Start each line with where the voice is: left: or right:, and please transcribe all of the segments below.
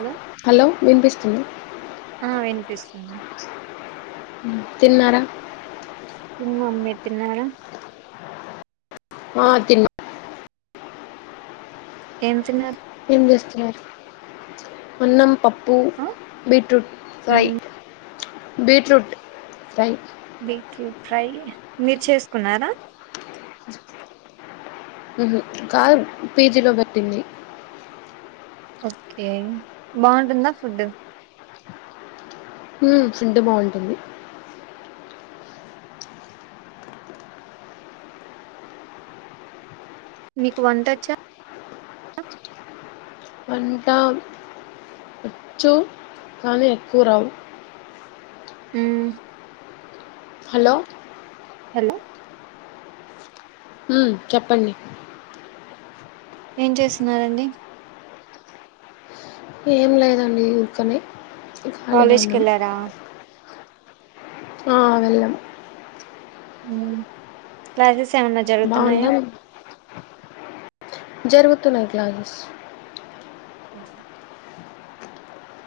right: Hello
left: hello వినిపిస్తుంది
right: ఆ వినిపిస్తుంది
left: [inaudible] తిన్నారా
right: తిన్నాం మీరు తిన్నారా
left: ఆ తిన్న
right: ఎం తిన్నారు
left: ఏం చేస్తున్నారు అన్నం పప్పు ప్పు
right: ఆ
left: బీట్రూట్ ఫ్రై
right: మ్మ్
left: బీట్రూట్ ఫ్రై
right: బీట్రూట్ ఫ్రై మీరు చేసుకున్నారా
left: కాదు పీజీలో పెట్టింది
right: ఓకే బాగుంటుందా ఫుడ్
left: హు ఫుడ్ బాగుంటుంది
right: నీకు వంటచ్చా
left: వంట వచ్చు కానీ ఎక్కువ రావు
right: హమ్
left: హలో
right: హలో
left: మ్మ్ చెప్పండి
right: ఏం చేస్తున్నారండి
left: ఏం లేదండి ఊరికనే ఖాళీగా
right: కాలేజ్ కి
left: ఉన్నాం
right: వెళ్ళారా
left: ఆ వెళ్ళాం
right: మ్మ్ క్లాసెస్ స్ ఏమన్నా జరుగుతున్నాయా
left: బాగుందా జరుగుతున్నాయి క్లాసెస్
right: ఎన్నె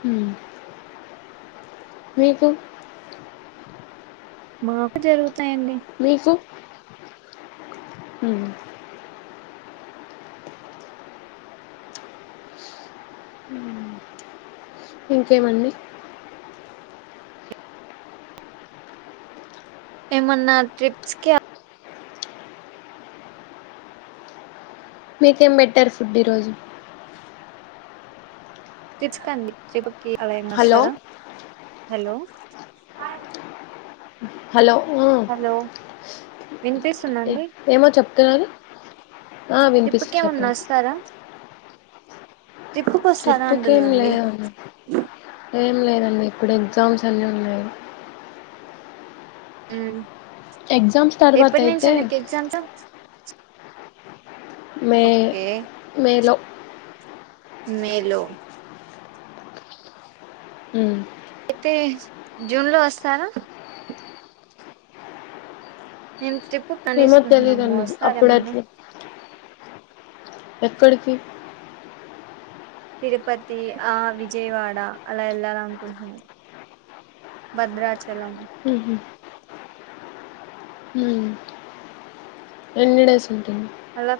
left: హ్మ్ మీకు
right: మాకు జరుగుత్ తున్నాయి అండి
left: మీకు మ్, ఇంకేమండి
right: ఏమన్న ట్రిప్స్ కి [unintelligible]
left: మీకేం పెట్టారు ఫుడ్ ఈరోజు
right: ట్రిప్స్క్ అండి ట్రిప్ కి ఎవరైనా
left: హలో
right: వస్తారా హలో
left: హలో ఆ
right: హలో వినిపిస్తుంద అండి
left: ఎవరు ఆ వినిపిస్తు
right: కి ఏమన్నా
left: చెప్పండి
right: ట్రిప్పుకొస్తారా
left: ట్రిప్పుకి ఏం
right: అంటున్నాండి
left: లేదండి ఏం లేదండి ఇప్పుడు ఎగ్జామ్స్ అన్నీ ఉన్నాయి
right: హ్మ్
left: ఎగ్జామ్స్ తర్వాత అయితే
right: ఎగ్జామ్స్
left: మే
right: ఓకే
left: మేలో
right: మేలో
left: ఉమ్
right: అయితే జూన్ లో వస్తారా ఎం టిప్
left: ఏమో
right: కనేసుకుంటున్నాము
left: తెలీదండి అప్పుడు
right: వస్తారేమన్నా
left: అట్లా ఎక్కడికి
right: తిరుపతి ఆ విజయవాడ అలా వెళ్ళాలనుకుంటున్నాను భద్రాచ చలం
left: ఉహు ఉమ్ ఎన్ని డేస్ ఉంటుంది
right: అలా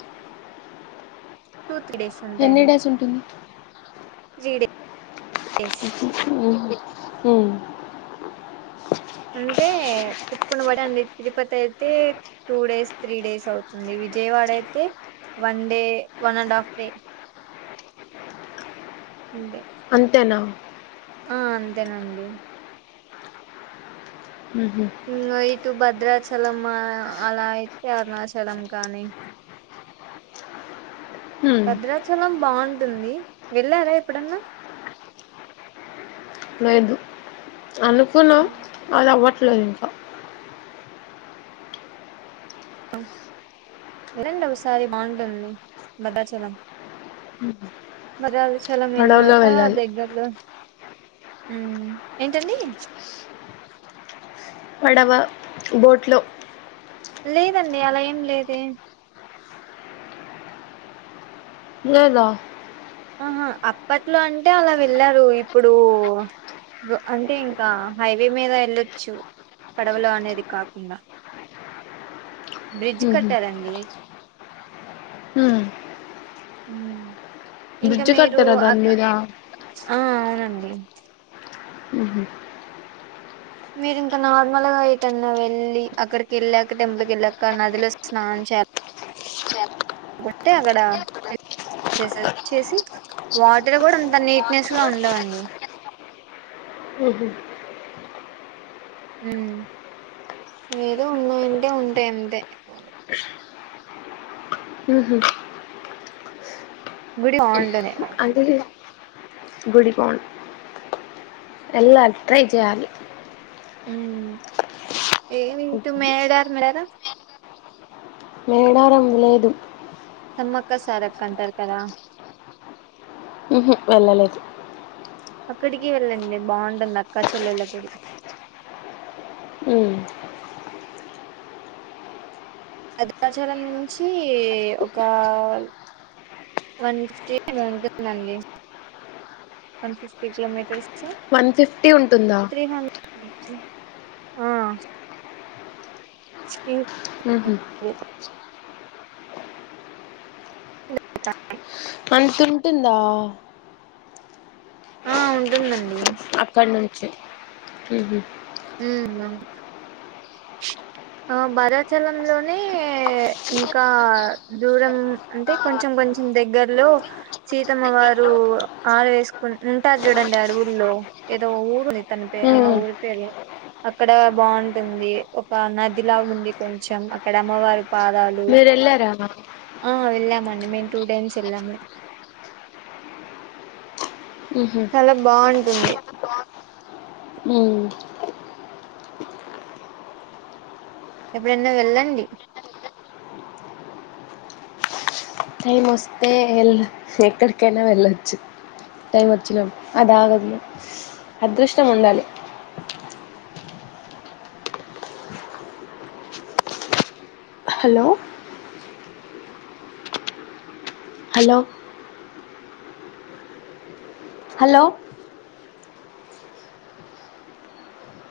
right: టూ త్రీ డేస్ అంతే
left: ఎన్ని
right: అండి
left: డేస్ ఉంటుంది
right: త్రీ డే
left: ఉహు ఉమ్
right: అంటే ట్రిప్పుకుడండి అండి తిరుపతి అయితే టూ డేస్ త్రీ డేస్ అవుతుంది విజయవాడ అయితే one day one and half day ఉందే
left: అంతేనా
right: ఆ అంతేనండి
left: ఉహు
right: ఉంగయి ఇటు భద్రాచలం అలా అయితే అరుణాచలం కానీ
left: ఉమ్
right: భద్రాచలాం బాగుంటుంది వెళ్ళారా ఎప్పుడన్నా
left: లేదు అనుకున్న అలా వ ప్లో ఇంకా
right: వినండి ఒకసారి బాగుంటుంది భద్రాచలం మరి రాచ్ చలం
left: పడవలో
right: వెళ్ళాక
left: వెళ్ళాలి
right: దగ్గర్లో ఉమ్ ఏంటండి
left: పడవ బోట్లో
right: లేదండి అలా ఏం లేదే
left: లేదా
right: ఆహ అప్పట్లో అంటే అలా వెళ్ళారు ఇప్పుడు అంటే ఇంకా హైవే మీద వెళ్ళొచ్చు పడవలు అనేది కాకుండా బ్రిడ్జ్
left: ఉహు
right: కట్టారా అండి
left: ఉ
right: ఉమ్ ఇంకా
left: బ్రిడ్జ్
right: మీరు
left: కట్టారా
right: అ
left: దాని మీద
right: ఆ అవునండి
left: ఊహూ
right: మీరు ఇంకా నార్మల్గా ఎటన్నా వెళ్ళి అక్కడికి వెళ్ళాక టెంపుల్కి వెళ్ళాక నదిలో స్నానం చేయాలకుంటే అక్కడ చేసి వాటర్ కూడా అంత నీట్నెస్ గా ఉండవండి
left: ఊహూ
right: హ్మ్ ఏదో ఉన్నాయంటే ఉంటాయి అంతే
left: ఉహు
right: గుడి బావుంటది
left: అంటే వెళ్ళాలి ట్రై చేయాలి
right: హ్మ్ ఏవి తూ
left: ఉహు.
right: మేడారం వెళ్ళారా
left: మేడారం లేదు
right: సమ్మక్క సారక్క అంటారు కదా
left: ఊహూ వెళ్ళలేదు
right: అక్కడికి వెళ్ళండి బాగుంటుంది అక్కా చెల్లెళ్ళ గొలుసు
left: హ్మ్
right: అది భద్రాచలం నుంచి ఒక వన్ ఫిఫ్టీ ఎం తోఉంటుందండి one fifty kilometres
left: one fifty ఉంటుందా
right: త్రీ హండ్రెడ్ ఆ ఇన్
left: ఊహూ అంతుంటుందా
right: ఆ ఉంటుందండి
left: అక్కన్ చే హ్మ్ హు
right: మ్మ్ అవును ఆ భరాచలంలోనే ఇంకా దూరం అంటే కొంచెం కొంచెం దగ్గరలో సీతమ్మ వారు ఆడ వేసుకు ఉంటారు చూడండి అడవులో ఏదో ఊరుంది తన పే
left: ఉ
right: ఆ ఊరి పేరు ఏ అక్కడ బాగుంటుంది ఒక నదిలా ఉంది కొంచెం అక్కడ అమ్మవారికి పాదాలు
left: మీరు వెళ్ళారా
right: ఆ వెళ్ళాం అన్ మేము టూ టైమ్స్ వెళ్ళాము
left: ఉహు
right: చాలా బాగుంటుంది
left: మ్మ్
right: ఎప్పుడైనా వెళ్ళండి
left: టైం వస్తే వెళ్ళ ఎక్కడికైనా వెళ్ళచ్చు టైం వచ్చినప్పు అది ఆగదు అదృష్టం ఉండాలి హలో హలో హలో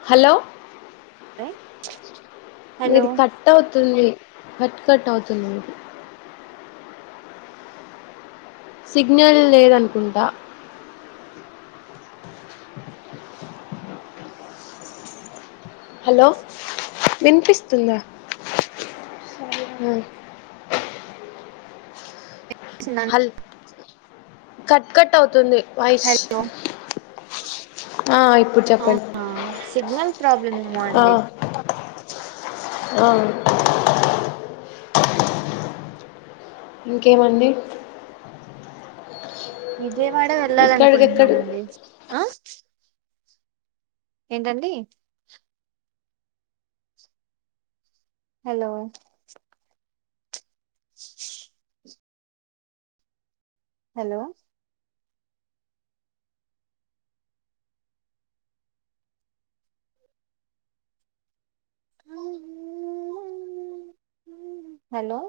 left: హలో
right: [unintelligible]
left: మీది కట్ అవుతుంది కట్ కట్ అవుతుంది సిగ్నల్ లేదనుకుంటా హలో వినిపిస్తుందా హల్ కట్ కట్ అవుతుంది వయిస్
right: హలో
left: ఆ ఇప్పుడు చెప్పండి
right: అవునా సిగ్నల్ ప్రాబ్లమ్ ఏమో
left: ఆ,
right: అండి
left: ఆ అవు ఇంకేమండి
right: నిజే వాడ వెళ్ళాల
left: ఇక్కడికెక్కడ
right: అనుకుంటున్నాముంది ఏంటండి హలో హలో హలో